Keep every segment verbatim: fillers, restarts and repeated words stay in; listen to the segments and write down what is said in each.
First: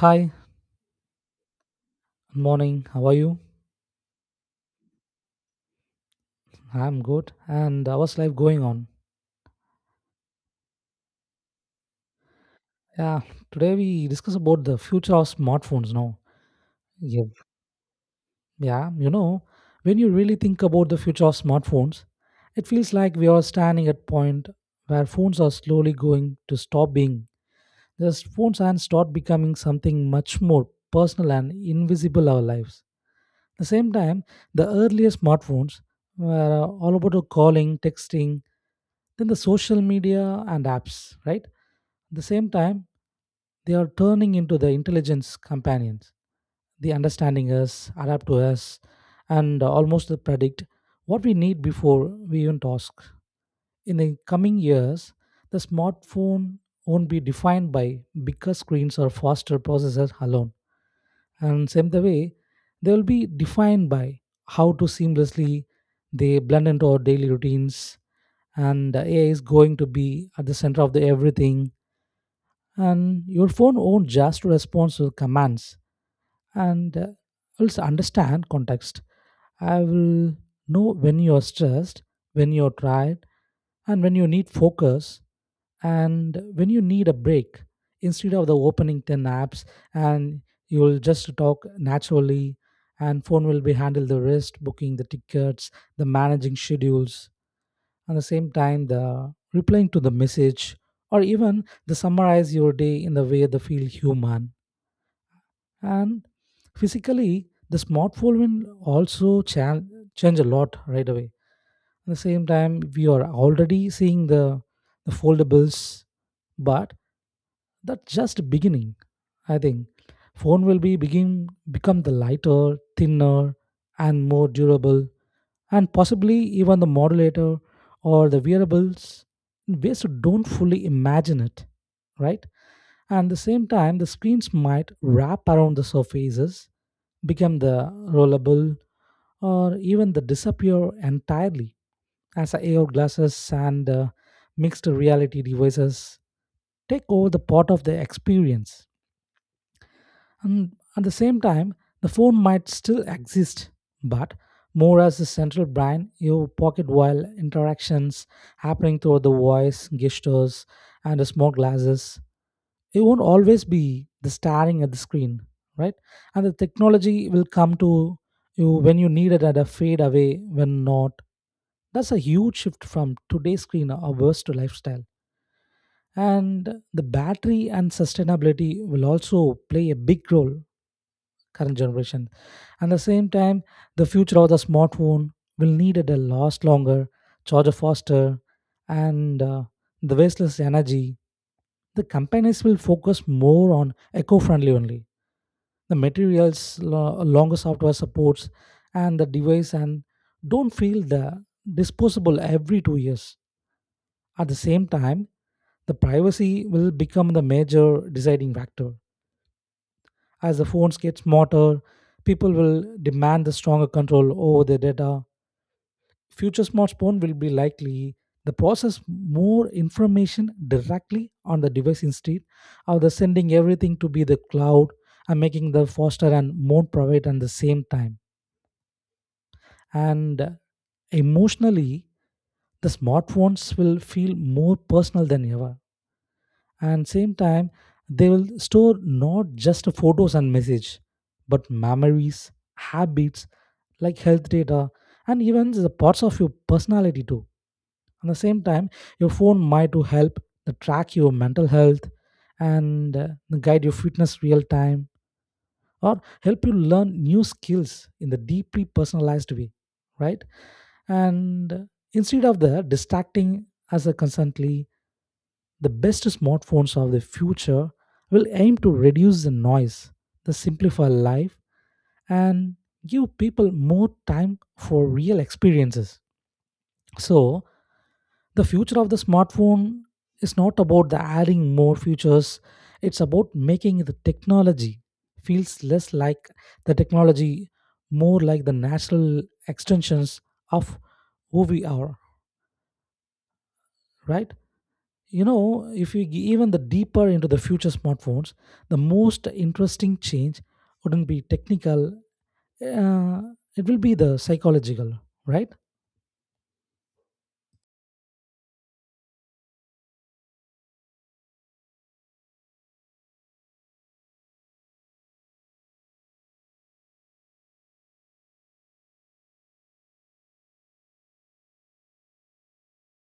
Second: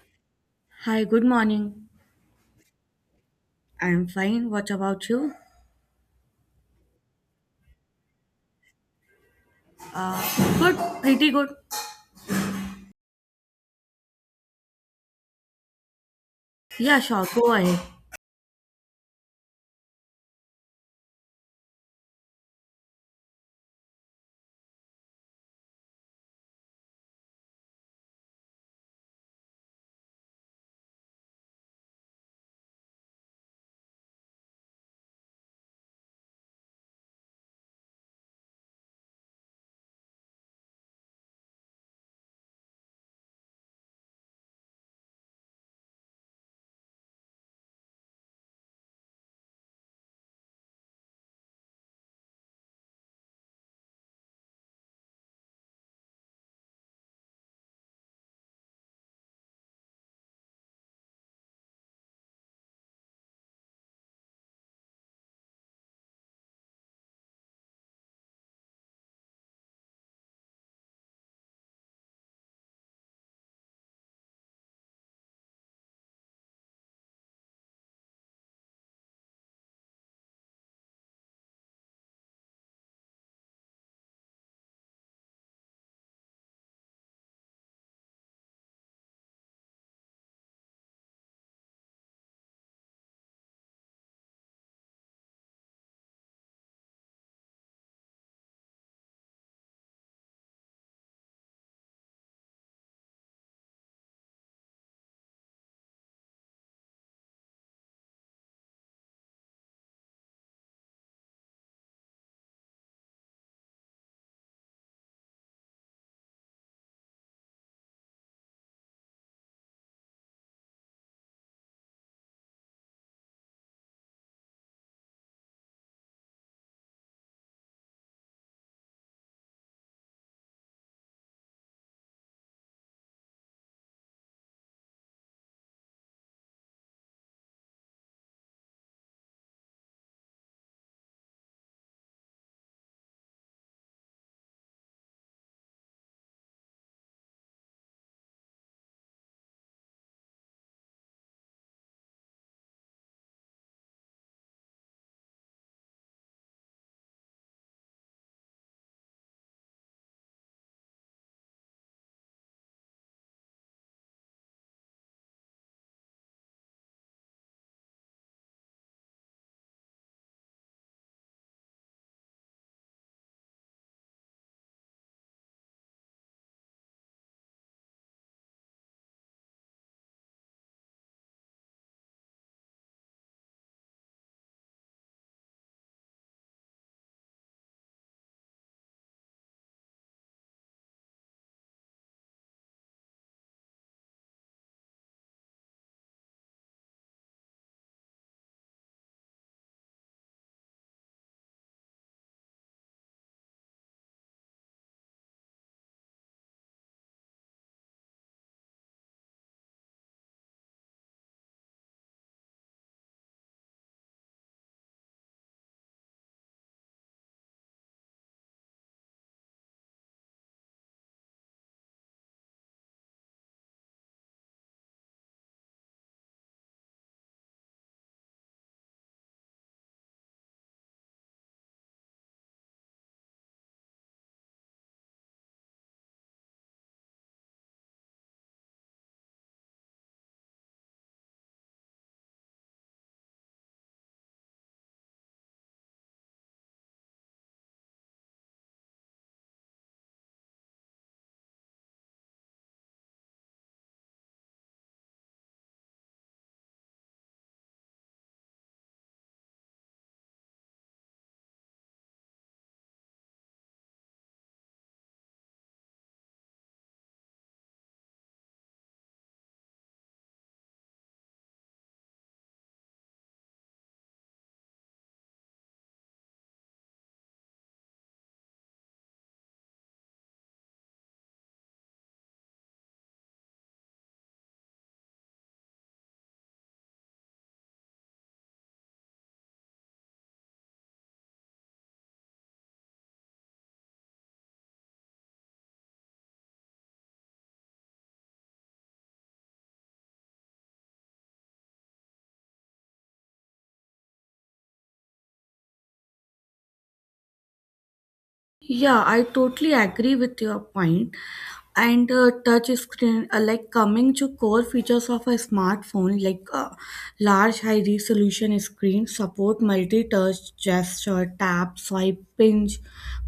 Hi, Hi, good morning. good morning. How are you? I'm fine. What about you? I'm good. And uh, what's life going on? Good, pretty good. Yeah, today we discuss about the future of smartphones now. Yeah, Yeah. sure, go ahead. yeah, you know, when you really think about the future of smartphones, it feels like we are standing at point where phones are slowly going to stop being just phones and start becoming something much more personal and invisible our lives. The same time, the earlier smartphones were uh, all about the calling, texting, then the social media and apps, right? At the same time, they are turning into the intelligence companions. They understanding us, adapt to us, and almost predict what we need before we even ask. In the coming years, the smartphone won't be defined by bigger screens or faster processors alone and same the way they will be defined by how to seamlessly they blend into our daily routines, and uh, A I is going to be at the center of the everything and your phone won't just respond to commands and uh, also understand context. I will know when you are stressed, when you are tired, and when you need focus, and when you need a break. Instead of the opening ten apps, and you will just talk naturally, and phone will be handle the rest, booking the tickets, the managing schedules, and the same time the replying to the message, or even the summarize your day in the way that feel human and physically the smartphone will also cha- change a lot right away. At the same time we are already seeing the, the foldables, but that's just beginning. I think phone will be begin become the lighter thinner and more durable and possibly even the modulator or the wearables in ways you don't fully imagine it, right? And the same time the screens might wrap around the surfaces become the rollable or even the disappear entirely as A R glasses and uh, mixed reality devices take over the part of the experience. And at the same time, the phone might still exist, but more as a central brain, your pocket while interactions happening through the voice, gestures, and the small glasses. You won't always be the staring at the screen, right? And the technology will come to you when you need it and a fade away when not. That's a huge shift from today's screen averse to lifestyle, and the battery and sustainability will also play a big role current generation. And at the same time, the future of the smartphone will need it to last longer, charge faster, and uh, the wasteless energy. The companies will focus more on eco-friendly only. The materials, lo- longer software supports, and the device, and don't feel the disposable every two years. At the same time, the privacy will become the major deciding factor. As the phones get smarter, people will demand the stronger control over their data. Future smartphone will be likely the process more information directly on the device instead of the sending everything to be the cloud and making the faster and more private at the same time. And emotionally, the smartphones will feel more personal than ever and same time they will store not just photos and message but memories habits like health data and even the parts of your personality too. At the same time your phone might to help to track your mental health and uh, guide your fitness real time or help you learn new skills in the deeply personalized way, right? and uh, instead of the distracting as a constantly the best smartphones of the future will aim to reduce the noise, the simplify life, and give people more time for real experiences. So, the future of the smartphone is not about the adding more features, it's about making the technology feels less like the technology, more like the natural extensions of who we are, right? You know if you g- even the deeper into the future smartphones the most interesting change wouldn't be technical, uh, it will be the psychological, right? Yeah, I totally agree with your point. And uh, Touch screen, uh, like coming to core features of a smartphone, like uh, large high resolution screen, support multi touch gesture, tap, swipe, pinch.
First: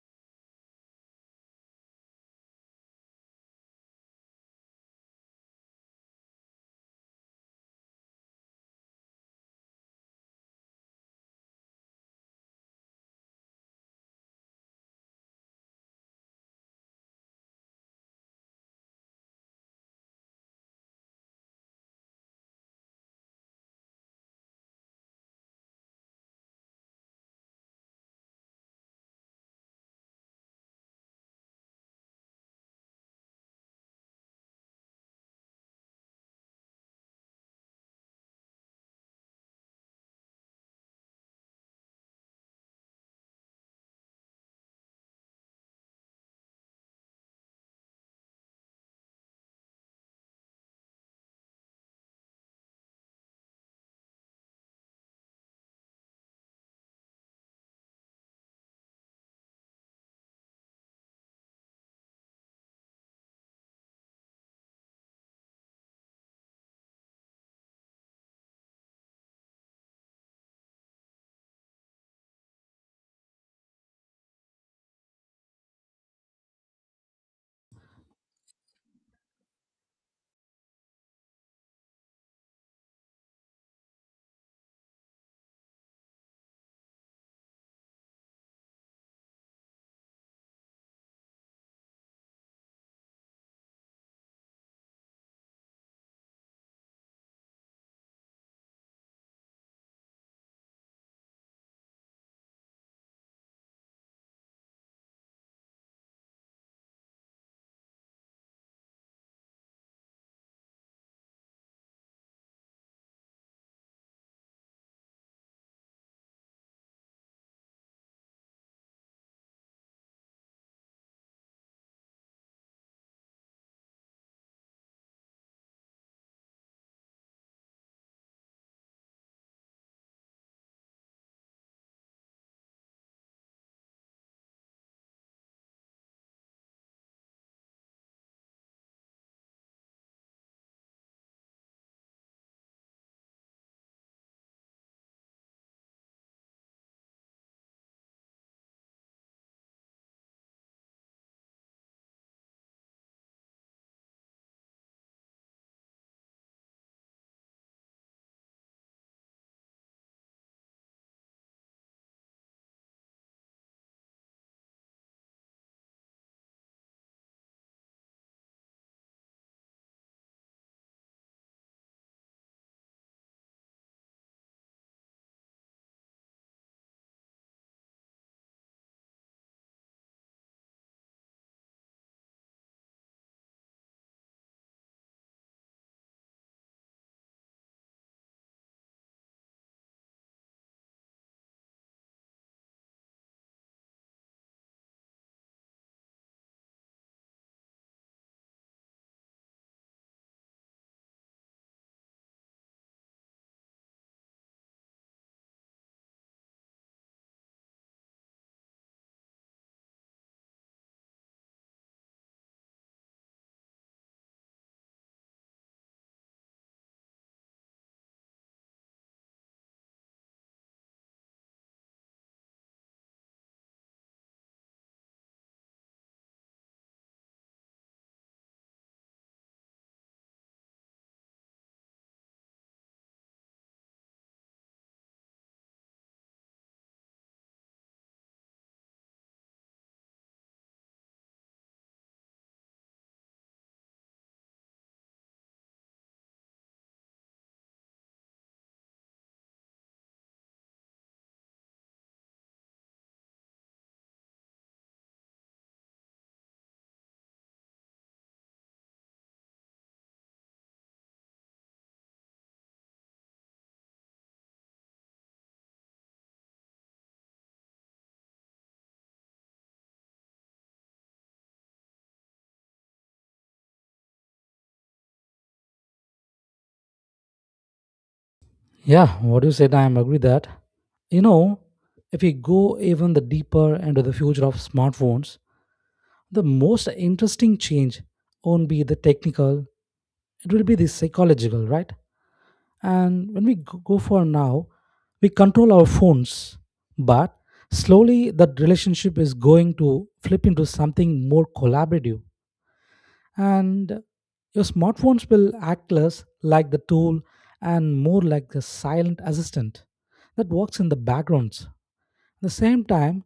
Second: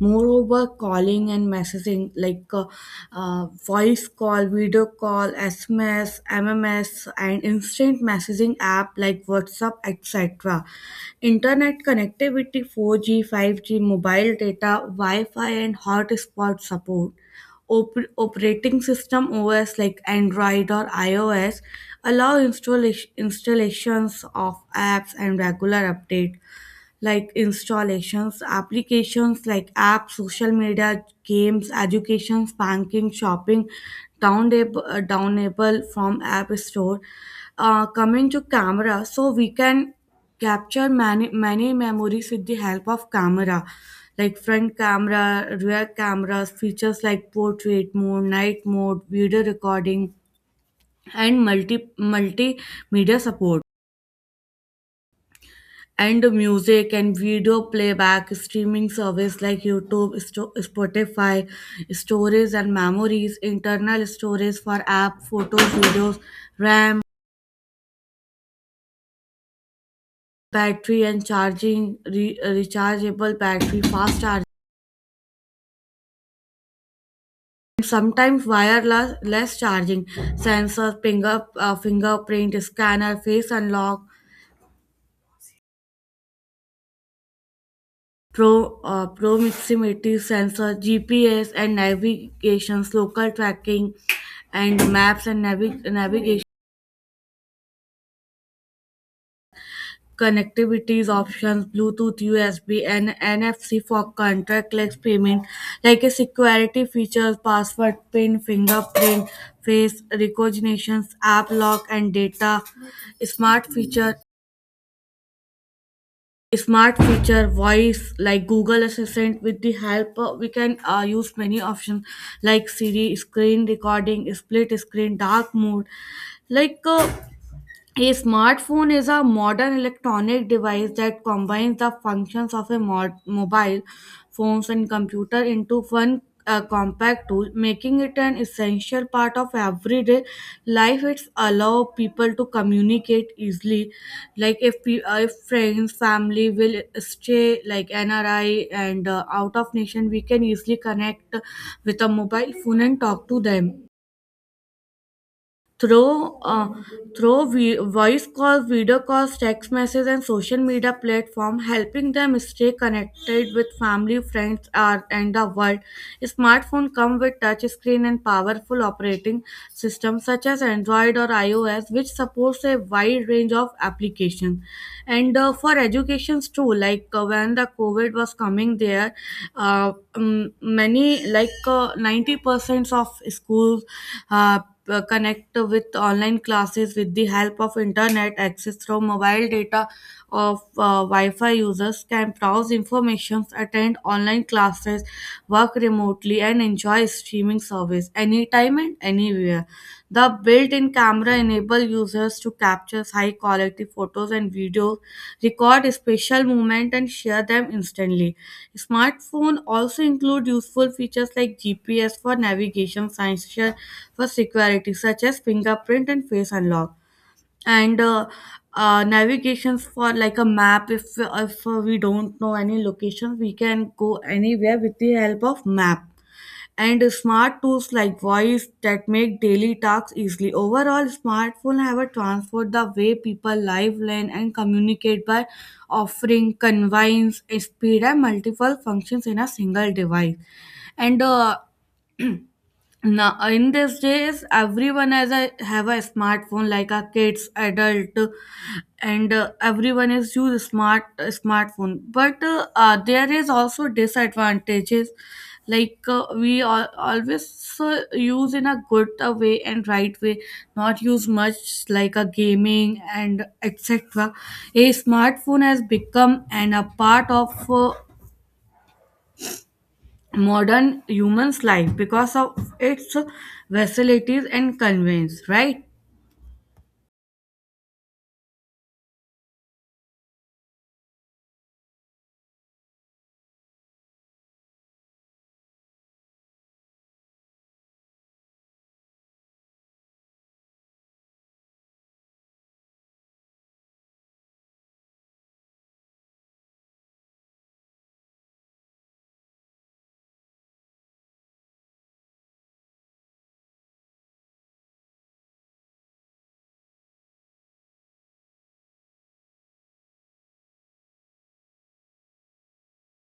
Moreover, calling calling and messaging like uh, uh, voice call, video call, S M S, M M S, and instant messaging app like WhatsApp, et cetera. Internet connectivity four G, five G, mobile data, Wi Fi, and hotspot support, op- operating system O S like Android or iOS, allow installa- installations of apps and regular update, like installations, applications like apps, social media, games, educations, banking, shopping, downab- uh, downable from app store. Uh, coming to camera, so we can capture many many memories with the help of camera, like front camera, rear cameras, features like portrait mode, night mode, video recording, and multi multimedia support, and music and video playback, streaming service like youtube, Sto- spotify, stories and memories, internal storage for app, photos, videos, ram, battery and charging, re- rechargeable battery, fast charging, sometimes wireless less charging, sensor, finger uh, fingerprint scanner, face unlock, Pro, uh, proximity sensor, G P S and navigations, local tracking, and maps and navi- navigation, connectivities options, Bluetooth, U S B and N F C for contactless payment, like a security features, password, pin, fingerprint, face recognitions, app lock and data, smart feature smart feature voice like google assistant, with the help uh, we can uh, use many options like siri, screen recording, split screen, dark mode. like uh, a smartphone is a modern electronic device that combines the functions of a mod- mobile phones and computer into one uh, compact tool, making it an essential part of everyday life. It's allow people to communicate easily, like if, pe- uh, if friends, family will stay like N R I, and uh, out of nation, we can easily connect with a mobile phone and talk to them. Through, uh, through vi- voice calls, video calls, text messages, and social media platform, helping them stay connected with family, friends, uh, and the world. Smartphone come with touch screen and powerful operating systems such as Android or iOS, which supports a wide range of applications. And uh, For educations too, like uh, when the COVID was coming there, uh, um, many like uh, ninety percent of schools uh, uh, connect with online classes with the help of internet access through mobile data of uh, wi-fi, users can browse information, attend online classes, work remotely, and enjoy streaming service anytime and anywhere. The built-in camera enable users to capture high-quality photos and videos, record special moments, and share them instantly. Smartphones also include useful features like G P S for navigation, sensor for security, such as fingerprint and face unlock, and uh, uh, navigations for like a map. If if uh, we don't know any location, we can go anywhere with the help of map and smart tools like voice that make daily tasks easily. Overall, smartphones have transformed the way people live, learn, and communicate by offering convenience, speed, and multiple functions in a single device. And uh, Now in these days everyone has a have a smartphone like a kids, adult, and uh, everyone is use smart uh, smartphone, but uh, uh, there is also disadvantages, like uh, we al- always uh, use in a good uh, way and right way, not use much like a gaming and etc. A smartphone has become an a part of uh, modern human's life because of its facilities and convenience, right? Yeah what you said I am agree that. You know if we go even the deeper into the future of smartphones the most interesting change won't be the technical, it will be the psychological, right? And when we g- go for now, we control our phones, but slowly that relationship is going to flip into something more collaborative. And your smartphones will act less like the tool and more like the silent assistant that works in the backgrounds. At the same time,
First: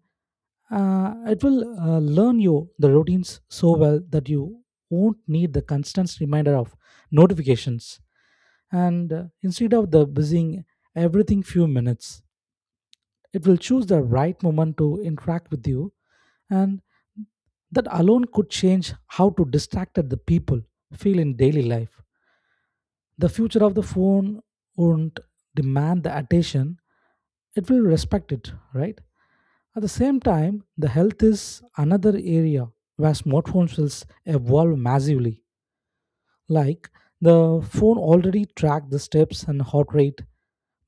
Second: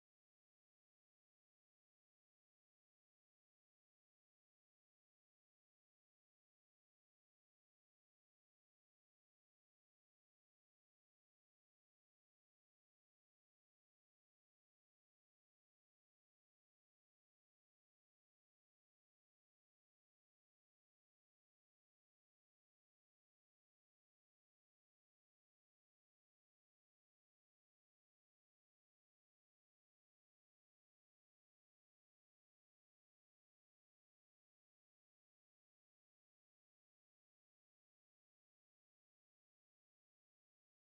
uh, it will uh, learn you the routines so well that you won't need the constant reminder of notifications, and uh, instead of the buzzing everything few minutes it will choose the right moment to interact with you, and that alone could change how to distracted the people feel in daily life. The future of the phone won't demand the attention, it will respect it, right? At the same time, the health is another area where smartphones will s- evolve massively. Like the phone already tracked the steps and heart rate,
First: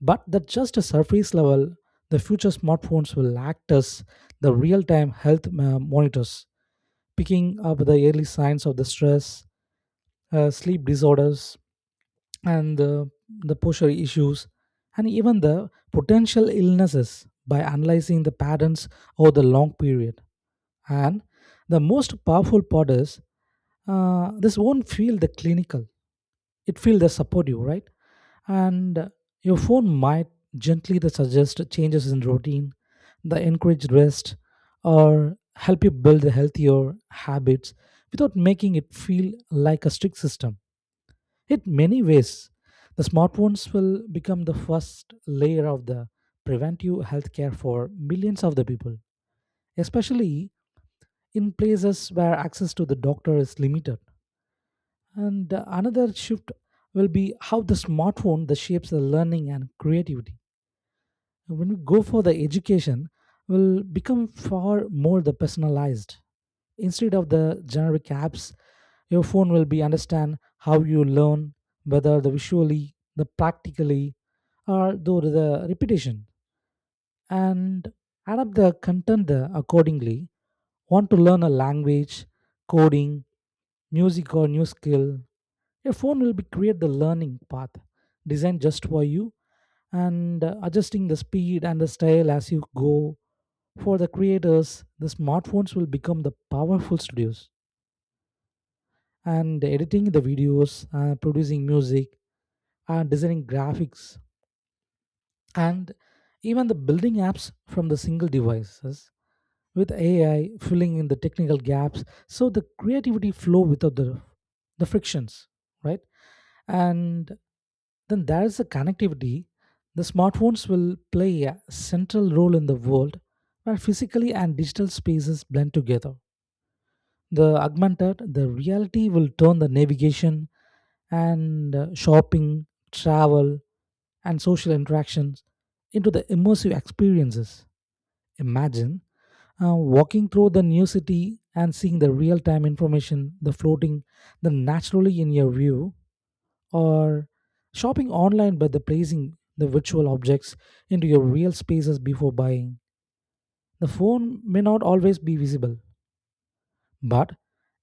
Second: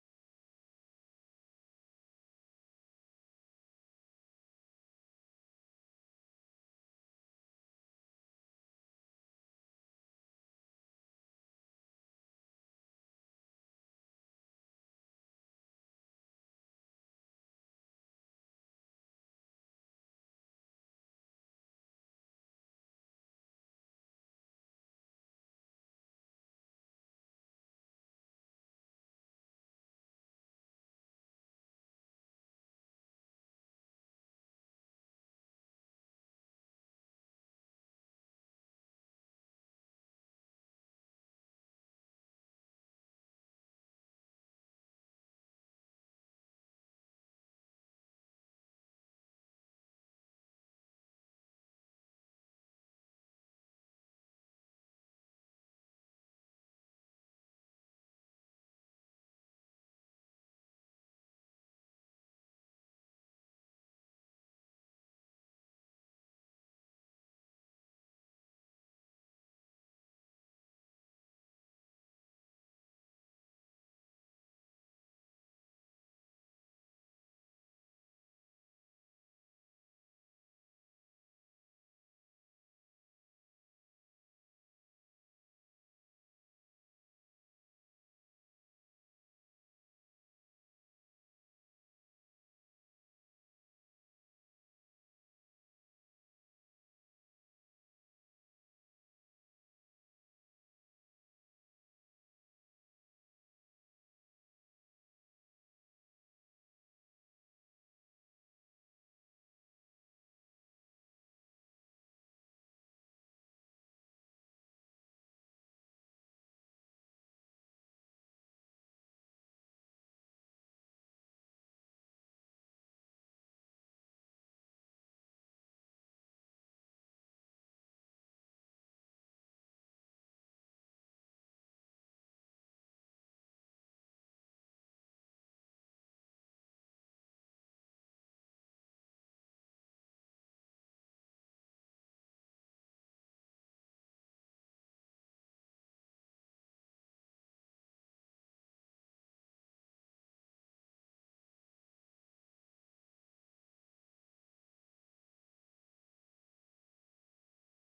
but that's just a surface level. The future smartphones will act as the real time health uh, monitors, picking up the early signs of the stress, uh, sleep disorders, and the, the posture issues, and even the potential illnesses by analyzing the patterns over the long period. And the most powerful part is, uh, this won't feel the clinical, it feel they support you, right? And uh, your phone might gently they suggest changes in routine, the encourage rest or help you build healthier habits without making it feel like a strict system. In many ways the smartphones will become the first layer of the preventive healthcare for millions of the people, especially in places where access to the doctor is limited. And uh, another shift will be how the smartphone that shapes the learning and creativity. When we go for the education, will become far more the personalized. Instead of the generic apps, your phone will be understand how you learn, whether the visually, the practically, or through the repetition, and adapt the content uh, accordingly. Want to learn a language, coding, music, or new skill, a phone will be create the learning path designed just for you and uh, adjusting the speed and the style as you go. For the creators, the smartphones will become the powerful studios and editing the videos, uh, producing music, uh, designing graphics, and even the building apps from the single devices with A I filling in the technical gaps so the creativity flow without the the frictions, right? And then there is the connectivity. The smartphones will play a central role in the world where physically and digital spaces blend together. The augmented, the reality will turn the navigation and uh, shopping, travel, and social interactions into the immersive experiences. Imagine uh, walking through the new city and seeing the real time information, the floating, the naturally in your view, or shopping online by the placing the virtual objects into your real spaces before buying. The phone may not always be visible, but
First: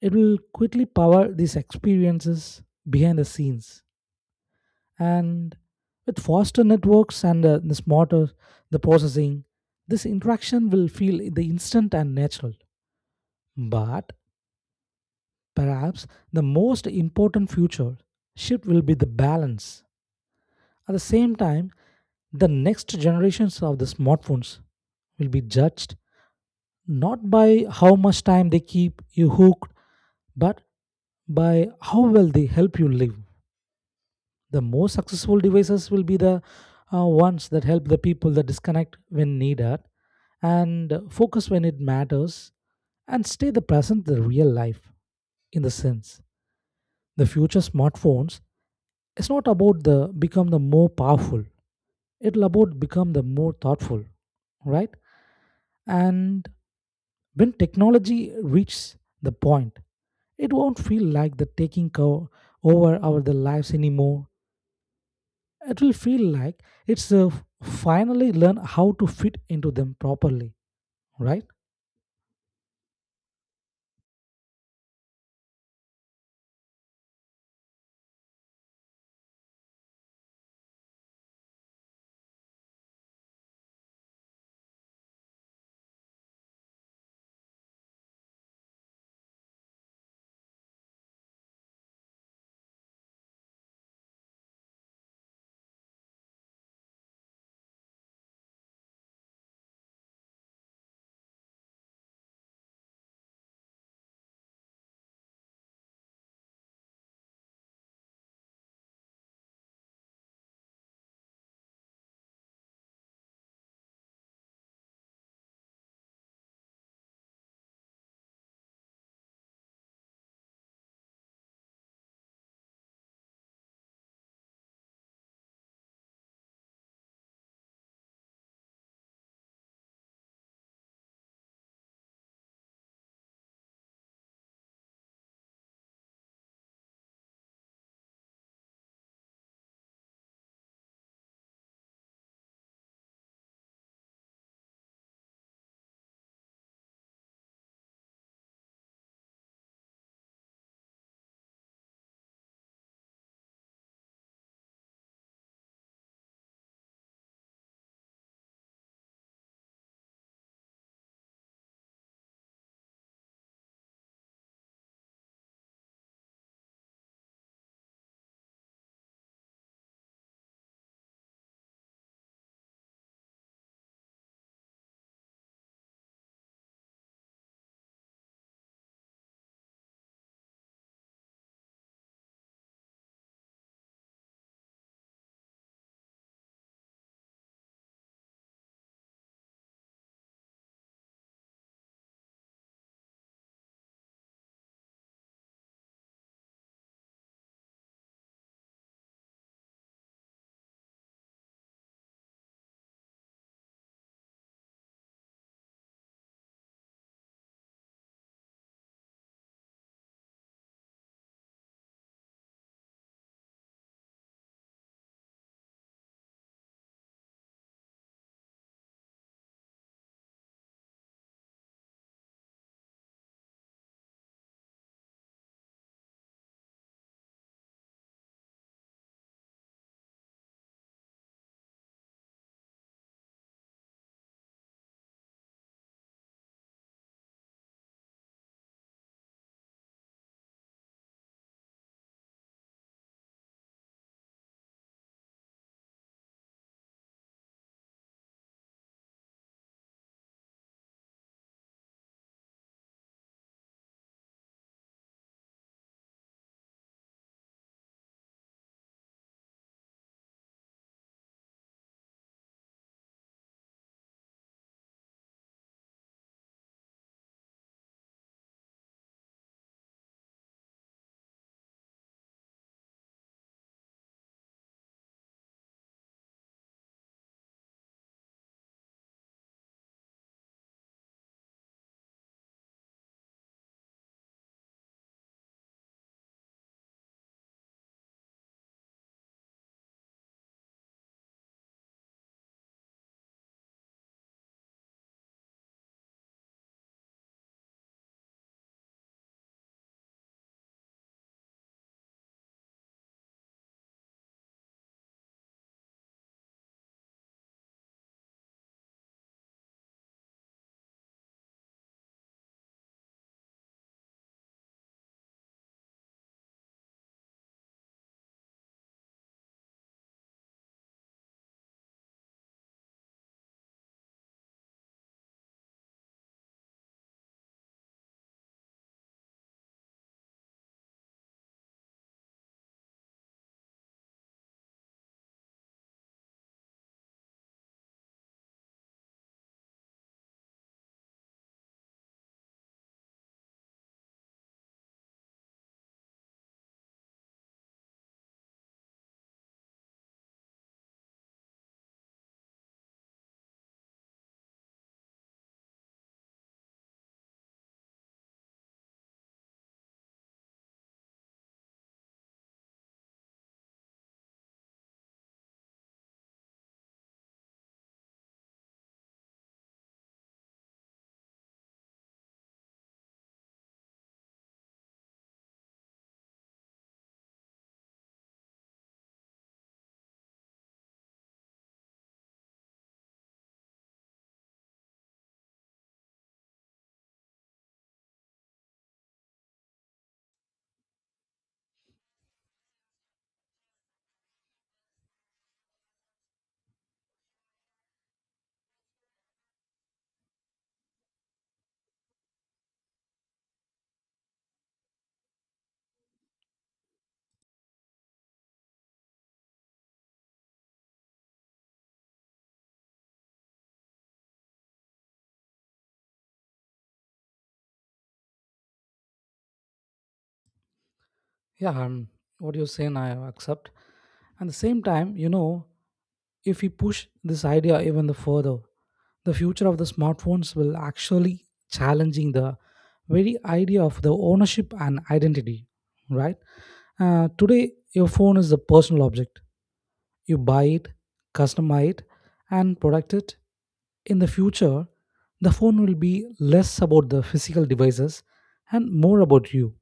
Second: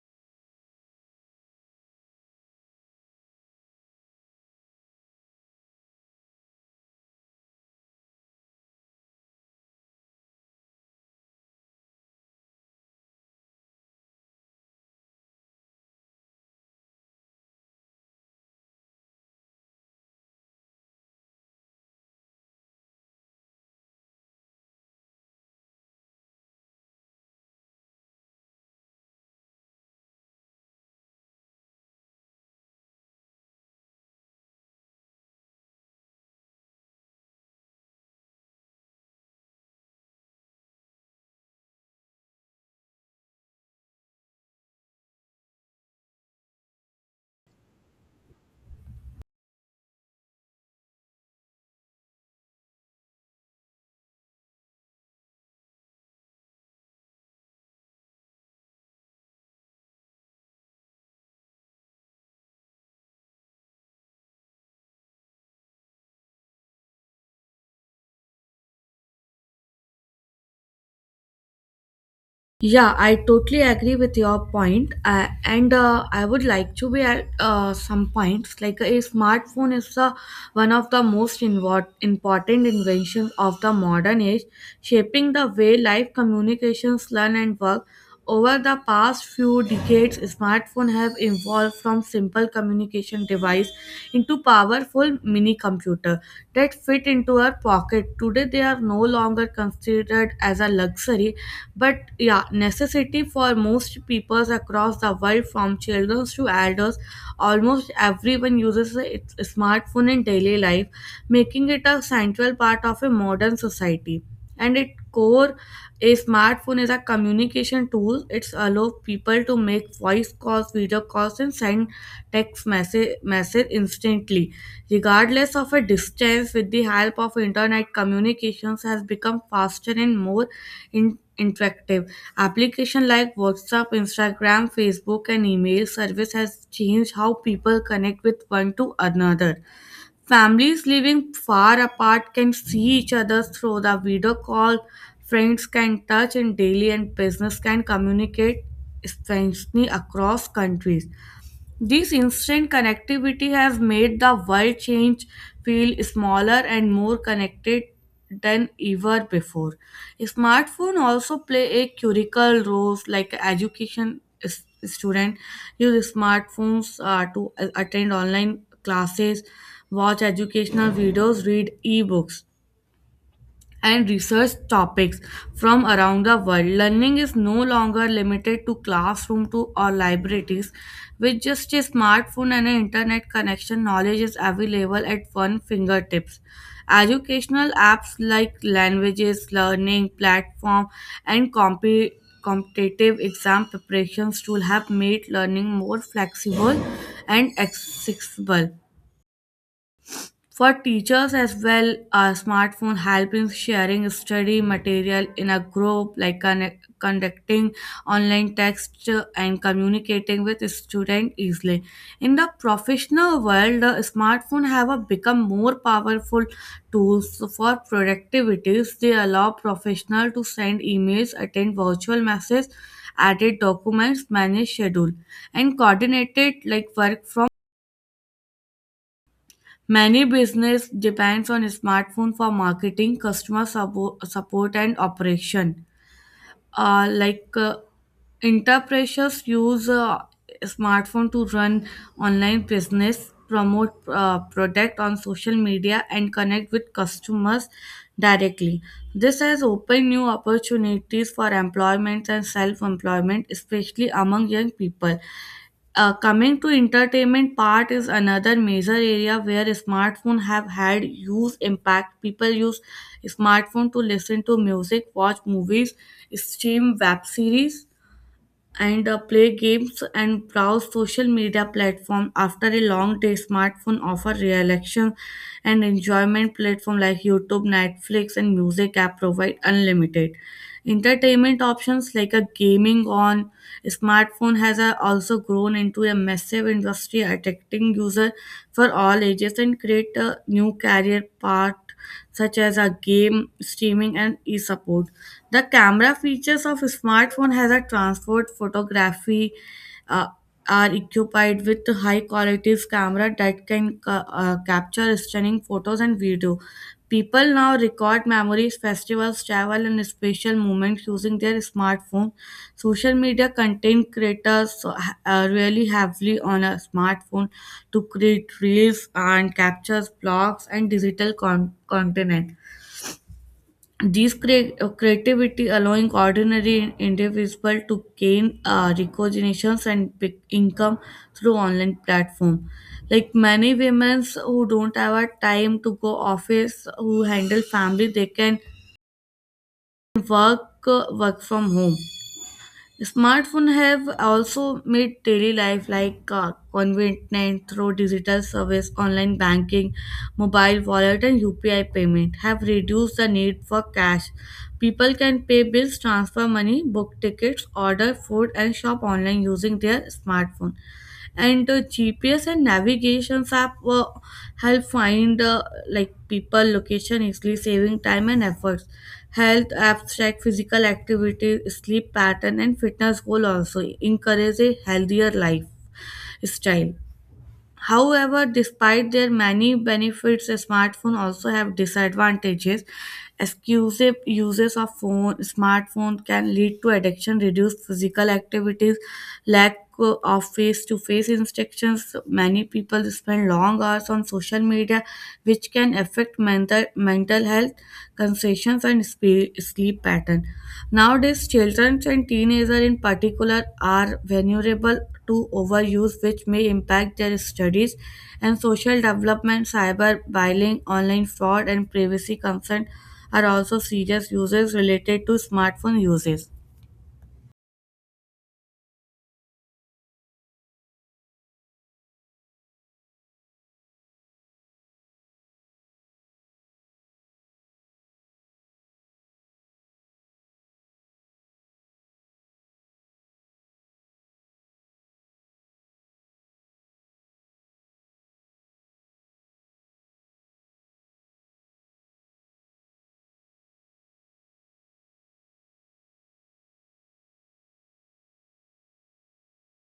it will quickly power these experiences behind the scenes. And with faster networks and uh, the smarter the processing, this interaction will feel the instant and natural. But perhaps the most important future shift will be the balance. At the same time, the next generations of the smartphones will be judged not by how much time they keep you hooked, but by how well they help you live. The most successful devices will be the uh, ones that help the people that disconnect when needed and focus when it matters and stay the present the real life. In the sense the future smartphones is not about the become the more powerful, it'll about become the more thoughtful, right? And when technology reaches the point, it won't feel like the taking co- over our the lives anymore. It will feel like it's uh, finally learn how to fit into them properly, right? Yeah, I totally agree with your point. Uh, and uh, I would like to be at uh, some points, like a smartphone is the one of the most invo- important inventions of the modern age, shaping the way life, communications, learn, and work. Over the past few decades, smartphones have evolved from simple communication device into powerful mini computer that fit into our pocket. Today, they are no longer considered as a luxury but yeah, necessity for most peoples across the world, from children to elders, almost everyone uses a its- a smartphone in daily life, making it a central part of a modern society. And its core, a smartphone is a communication tool. It's allow people to make voice calls, video calls, and send text message message instantly, regardless of a distance. With the help of internet, communications has become faster and more in- interactive. Application like WhatsApp, Instagram, Facebook, and email service has changed how people connect with one to another. Families living far apart can see each other through the video call. Friends can touch in daily, and business can communicate instantly across countries. This instant connectivity has made the world change feel smaller and more connected than ever before. Smartphone also play a critical role like education, s- student use smartphones uh, to a- attend online classes, watch educational videos, read ebooks, and research topics from around the world. Learning is no longer limited to classroom to or libraries. With just a smartphone and an internet connection, knowledge is available at one fingertips. Educational apps like languages, learning platform, and comp- competitive exam preparations tool have made learning more flexible and accessible. For teachers as well, a smartphone help in sharing study material in a group, like connect, conducting online text, uh, and communicating with students easily. In the professional world, the smartphone have become more powerful tools for productivity. They allow professional to send emails, attend virtual messages, edit documents, manage schedule, and coordinated like work from. Many business depends on smartphone for marketing, customer suppo- support, and operation. Uh, like uh, Entrepreneurs use uh, smartphone to run online business, promote uh, product on social media, and connect with customers directly. This has opened new opportunities for employment and self-employment, especially among young people. Uh, coming to entertainment part is another major area where smartphone have had huge impact. People use smartphone to listen to music, watch movies, stream web series, and uh, play games, and browse social media platform. After a long day, smartphone offer relaxation and enjoyment. Platform like youtube, netflix, and music app provide unlimited entertainment options. Like a gaming on smartphone has uh, also grown into a massive industry, attracting user for all ages, and create a new career path such as a game streaming and e-support. The camera features of smartphone has a transport photography, uh, are equipped with high quality camera that can ca- uh, capture stunning photos and video. People now record memories, festivals, travel, and special moments using their smartphone. Social media content creators uh, uh, really heavily on a smartphone to create reels and captures blogs and digital con- content. These cre- uh, creativity allowing ordinary individuals to gain uh, recognitions and big income through online platform. Like many women who don't have a time to go office, who handle family, they can work uh, work from home. Smartphones have also made daily life like uh, convenient through digital service, online banking, mobile wallet, and U P I payment have reduced the need for cash. People can pay bills, transfer money, book tickets, order food, and shop online using their smartphone. And uh, G P S and navigation app uh, help find uh, like people location easily, saving time and efforts. Health apps track physical activity, sleep pattern, and fitness goal also encourage a healthier lifestyle. However, despite their many benefits, smartphones also have disadvantages. Exclusive uses of phone smartphone can lead to addiction, reduced physical activities, lack of face-to-face instructions. Many people spend long hours on social media, which can affect mental mental health, concessions, and spe- sleep pattern. Nowadays, children and teenagers in particular are vulnerable to overuse, which may impact their studies and social development. Cyberbullying, online fraud, and privacy concern are also serious uses related to smartphone uses. Yeah, um, what you're saying, I accept. At the same time, you know, if we push this idea even the further, the future of the smartphones will actually challenging the very idea of the ownership and identity, right? Uh, today, your phone is a personal object. You buy it, customize it, and protect it. In the future, the phone will be less about the physical devices and more about you.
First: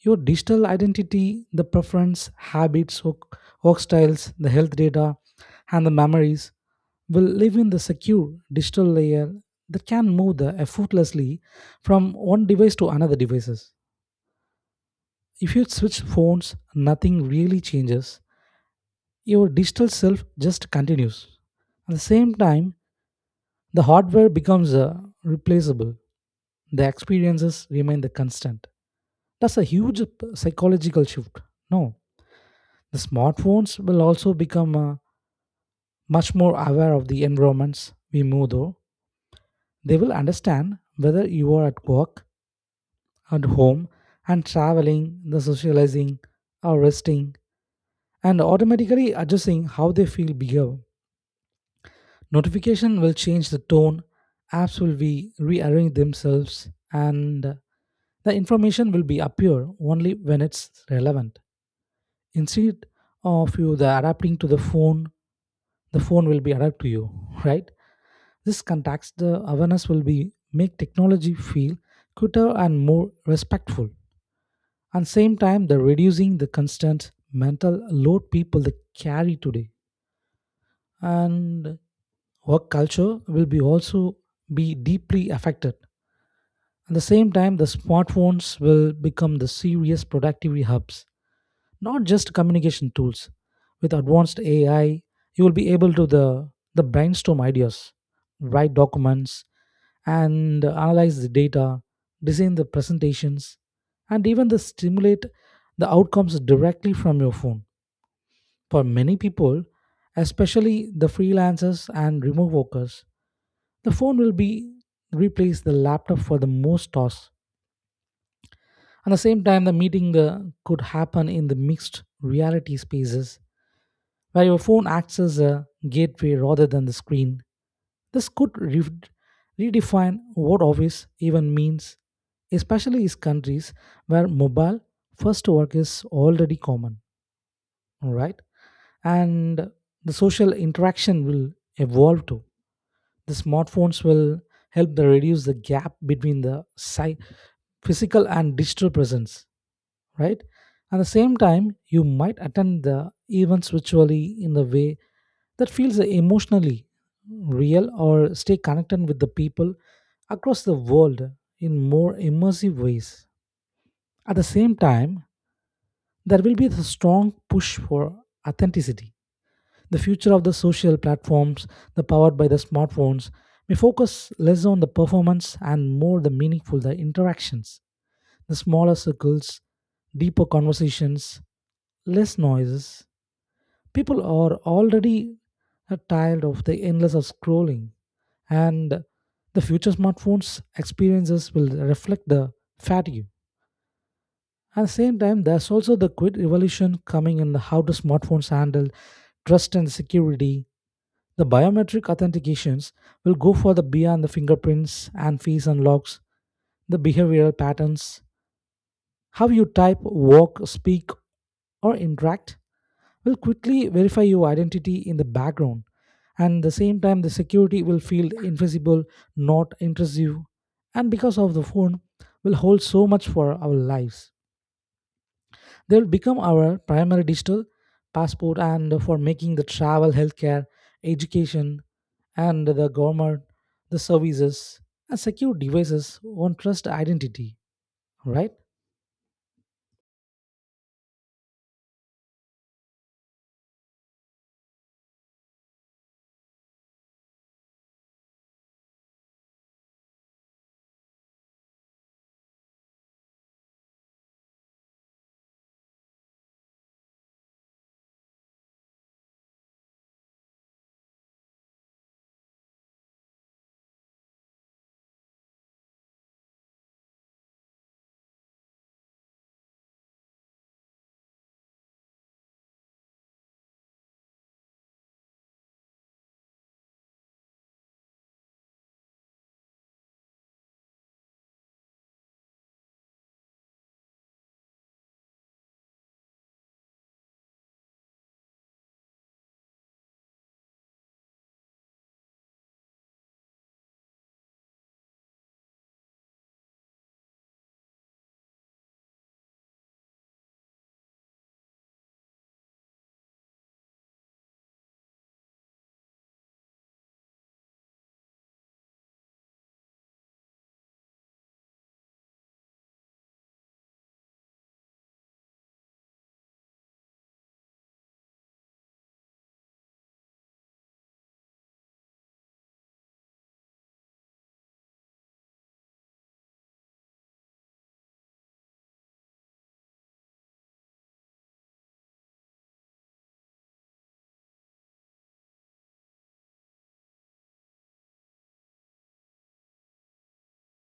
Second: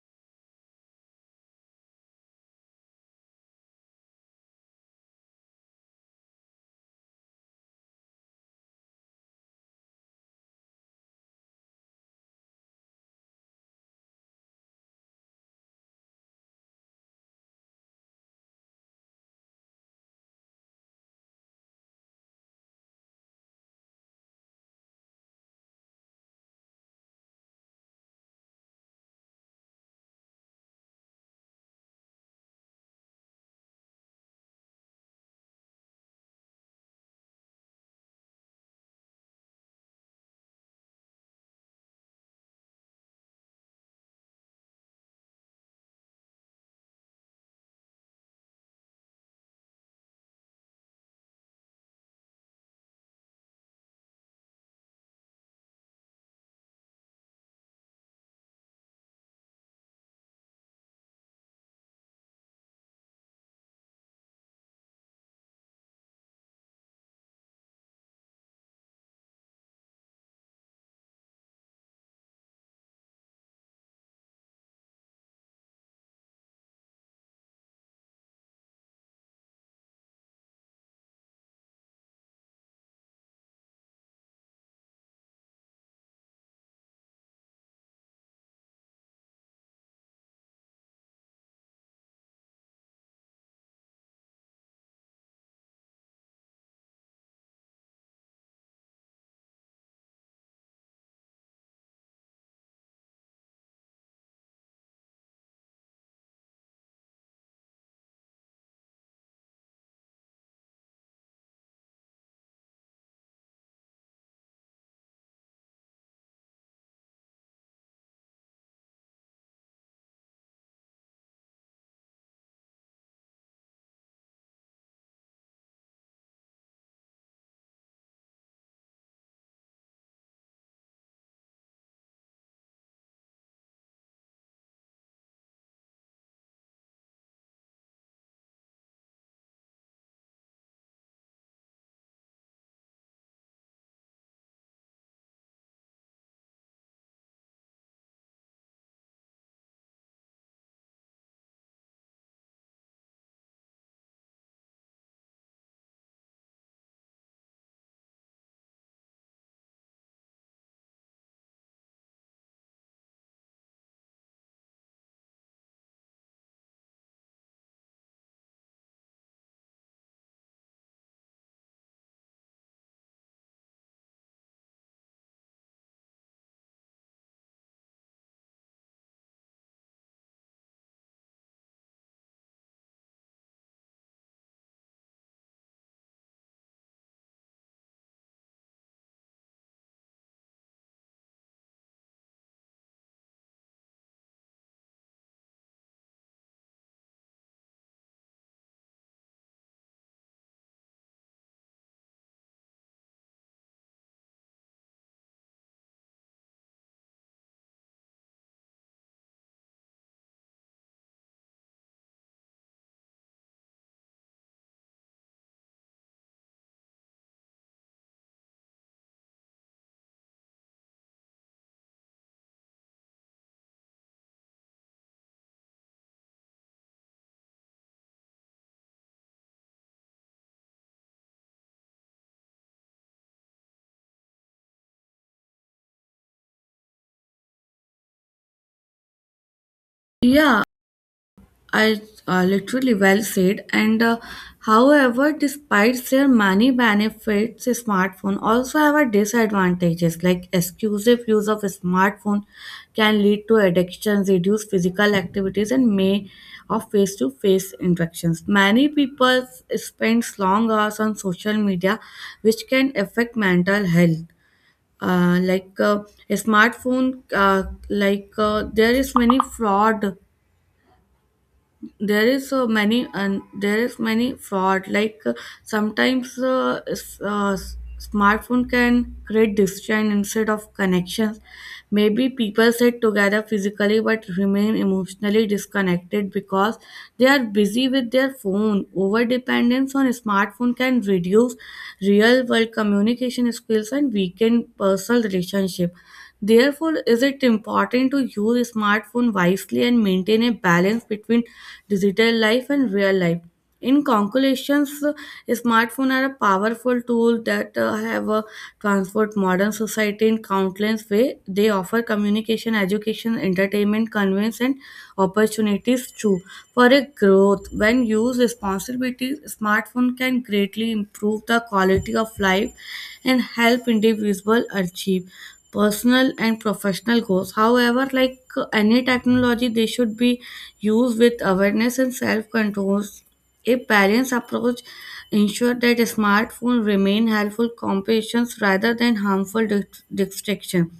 Your digital identity, the preference, habits, work, work styles, the health data, and the memories will live in the secure digital layer that can move the effortlessly from one device to another devices. If you switch phones, nothing really changes, your digital self just continues. At the same time, the hardware becomes uh, replaceable. The experiences remain the constant. That's a huge p- psychological shift. No, the smartphones will also become uh, much more aware of the environments we move through. They will understand whether you are at work, at home, and traveling, the socializing, or resting, and automatically adjusting how they feel behave. Notification will change the tone, apps will be rearrange themselves, and the information will be appear only when it's relevant. Instead of you the adapting to the phone, the phone will be adapt to you, right? This context, the awareness will be make technology feel quicker and more respectful. And same time, the reducing the constant mental load people they carry today. And work culture will be also be deeply affected. At the same time, the smartphones will become the serious productivity hubs, not just communication tools. With advanced A I, you will be able to the, the brainstorm ideas, write documents, and analyze the data, design the presentations, and even the stimulate the outcomes directly from your phone. For many people, especially the freelancers and remote workers, the phone will be replace the laptop for the most tasks. At the same time, the meeting uh, could happen in the mixed reality spaces where your phone acts as a gateway rather than the screen. This could re- redefine what office even means, especially in countries where mobile first work is already common, all right? And the social interaction will evolve too. The smartphones will help the reduce the gap between the sci- physical and digital presence, right? At the same time, you might attend the events virtually in the way that feels emotionally real or stay connected with the people across the world in more immersive ways. At the same time, there will be the strong push for authenticity. The future of the social platforms, the powered by the smartphones, may focus less on the performance and more the meaningful the interactions, the smaller circles, deeper conversations, less noises. People are already uh, tired of the endless of scrolling and the future smartphones experiences will reflect the fatigue. At the same time, there's also the quick revolution coming in how the smartphones handle trust and security. The biometric authentications will go for the beyond the fingerprints and face unlocks, the behavioral patterns, how you type, walk, speak, or interact will quickly verify your identity in the background. And at the same time, the security will feel invisible, not intrusive, and because of the phone, will hold so much for our lives. They will become our primary digital passport and for making the travel, healthcare, education, and the government, the services, and secure devices on trust identity, right? Yeah, I uh, literally well said. And uh, However, despite their many benefits, smartphone also have a disadvantages. Like exclusive use of smartphone can lead to addictions, reduce physical activities, and may of face-to-face interactions. Many people spend long hours on social media, which can affect mental health. Uh, like uh, a smartphone, uh, like uh, there is many fraud, there is so many, and there is many fraud, like uh, sometimes uh, s- uh, s- smartphone can create distraction instead of connections. Maybe people sit together physically but remain emotionally disconnected because they are busy with their phone. Over dependence on smartphone can reduce real world communication skills and weaken personal relationship. Therefore is it important to use smartphone wisely and maintain a balance between digital life and real life. In conclusions, smartphones are a powerful tool that uh, have uh, transformed modern society in countless ways. They offer communication, education, entertainment, convenience, and opportunities too for a growth. When used responsibly, smartphone can greatly improve the quality of life and help individuals achieve personal and professional goals. However, like uh, any technology, they should be used with awareness and self-control. A balanced approach ensure that smartphones remain helpful companions rather than harmful dic- distraction.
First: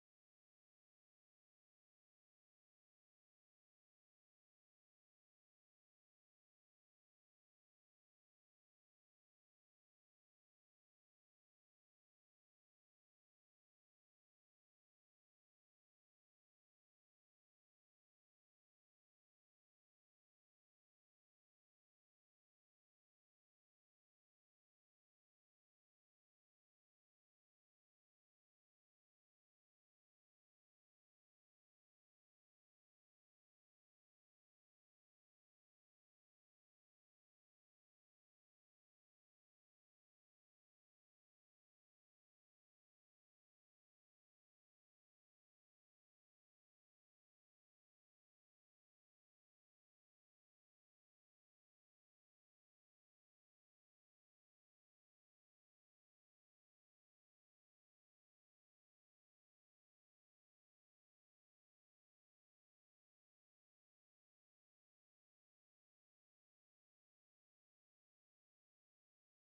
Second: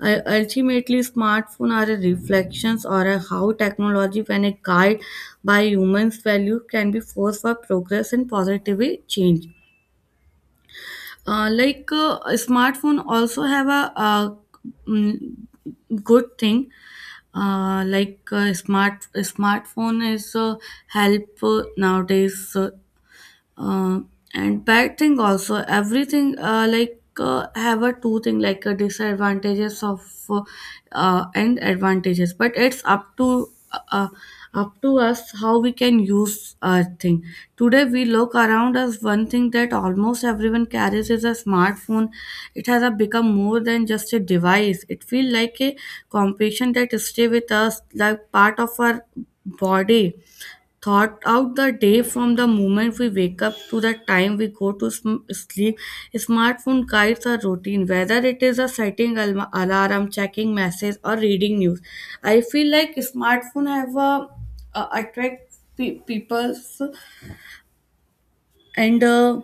Ul- Ultimately, smartphones are a reflections or a how technology, when a guide by humans' value, can be force for progress and positive change. Uh, like uh, smartphone also have a, uh mm, good thing. Uh, like uh, smart smartphone is uh, help uh, nowadays. uh, uh, and bad thing also, everything uh, like uh, have a two thing, like uh, disadvantages of uh, uh, and advantages, but it's up to uh, uh, up to us how we can use a thing. Today we look around us, one thing that almost everyone carries is a smartphone. It has uh, become more than just a device. It feels like a competition that stay with us like part of our body, thought out the day, from the moment we wake up to the time we go to sm- sleep. Smartphone guides our routine, whether it is a setting al- alarm, checking messages, or reading news. I feel like smartphone have a, a attract pe- people's and. Uh,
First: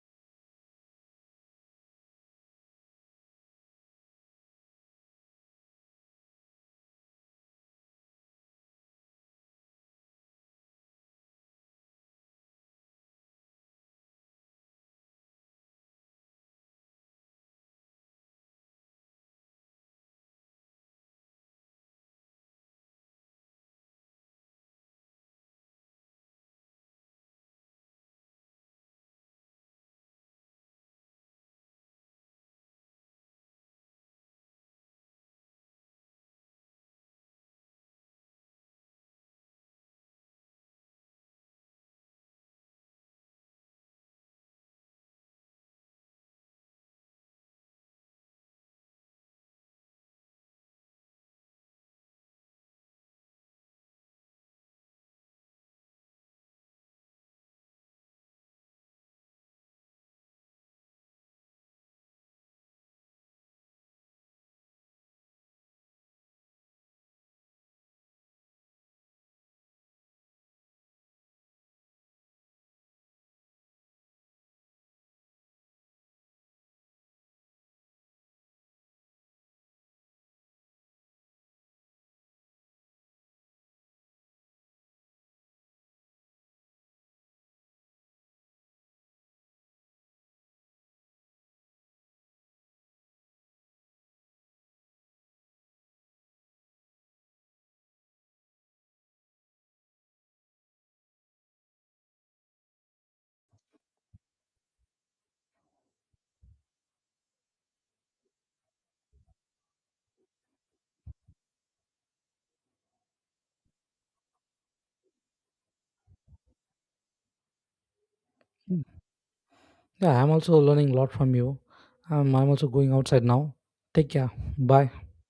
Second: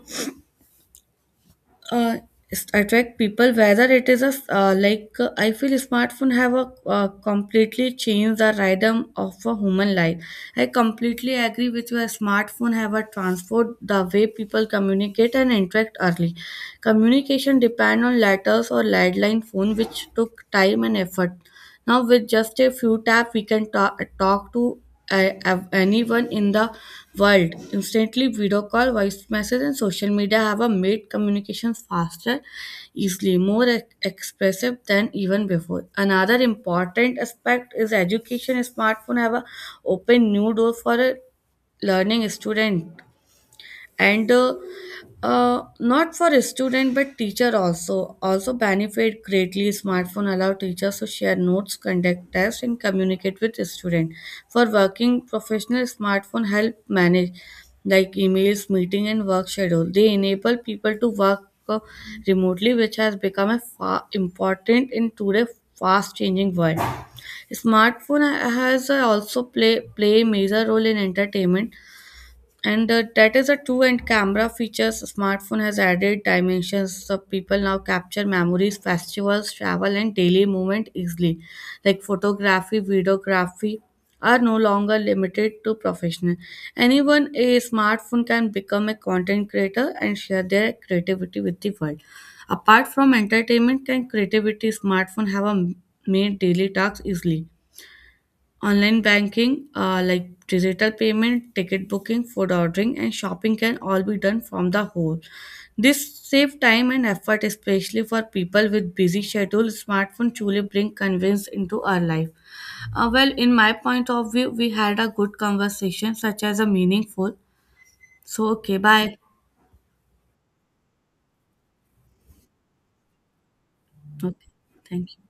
uh, Attract people, whether it is a uh, like uh, I feel smartphone have a uh, completely changed the rhythm of a human life. I completely agree with you, a smartphone have a transport the way people communicate and interact. Early communication depend on letters or landline phone which took time and effort. Now, with just a few taps, we can ta- talk to uh, av- anyone in the world. Instantly, video call, voice message, and social media have uh, made communications faster, easily, more ex- expressive than even before. Another important aspect is education. Smartphone have uh, opened new door for a learning student, and uh, uh, not for a student but teacher also also benefit greatly. Smartphone allow teachers to share notes, conduct tests, and communicate with student. For working professional, smartphone help manage like emails, meeting, and work schedule. They enable people to work uh, remotely, which has become a fa- important in today's fast changing world. Smartphone has uh, also play play a major role in entertainment. And uh, that is a true. And camera features smartphone has added dimensions, so people now capture memories, festivals, travel, and daily movement easily. Like photography, videography are no longer limited to professional. Anyone a smartphone can become a content creator and share their creativity with the world. Apart from entertainment and creativity, smartphone have a made daily tasks easily. Online banking, uh, like digital payment, ticket booking, food ordering, and shopping can all be done from the home. This save time and effort, especially for people with busy schedules. Smartphone truly bring convenience into our life. Uh, well, in my point of view, we had a good conversation, such as a meaningful. So, okay, Mm. bye. Yeah, I'm also learning a lot from you. Um, I'm also going outside now. Take care. Okay, Bye. thank you.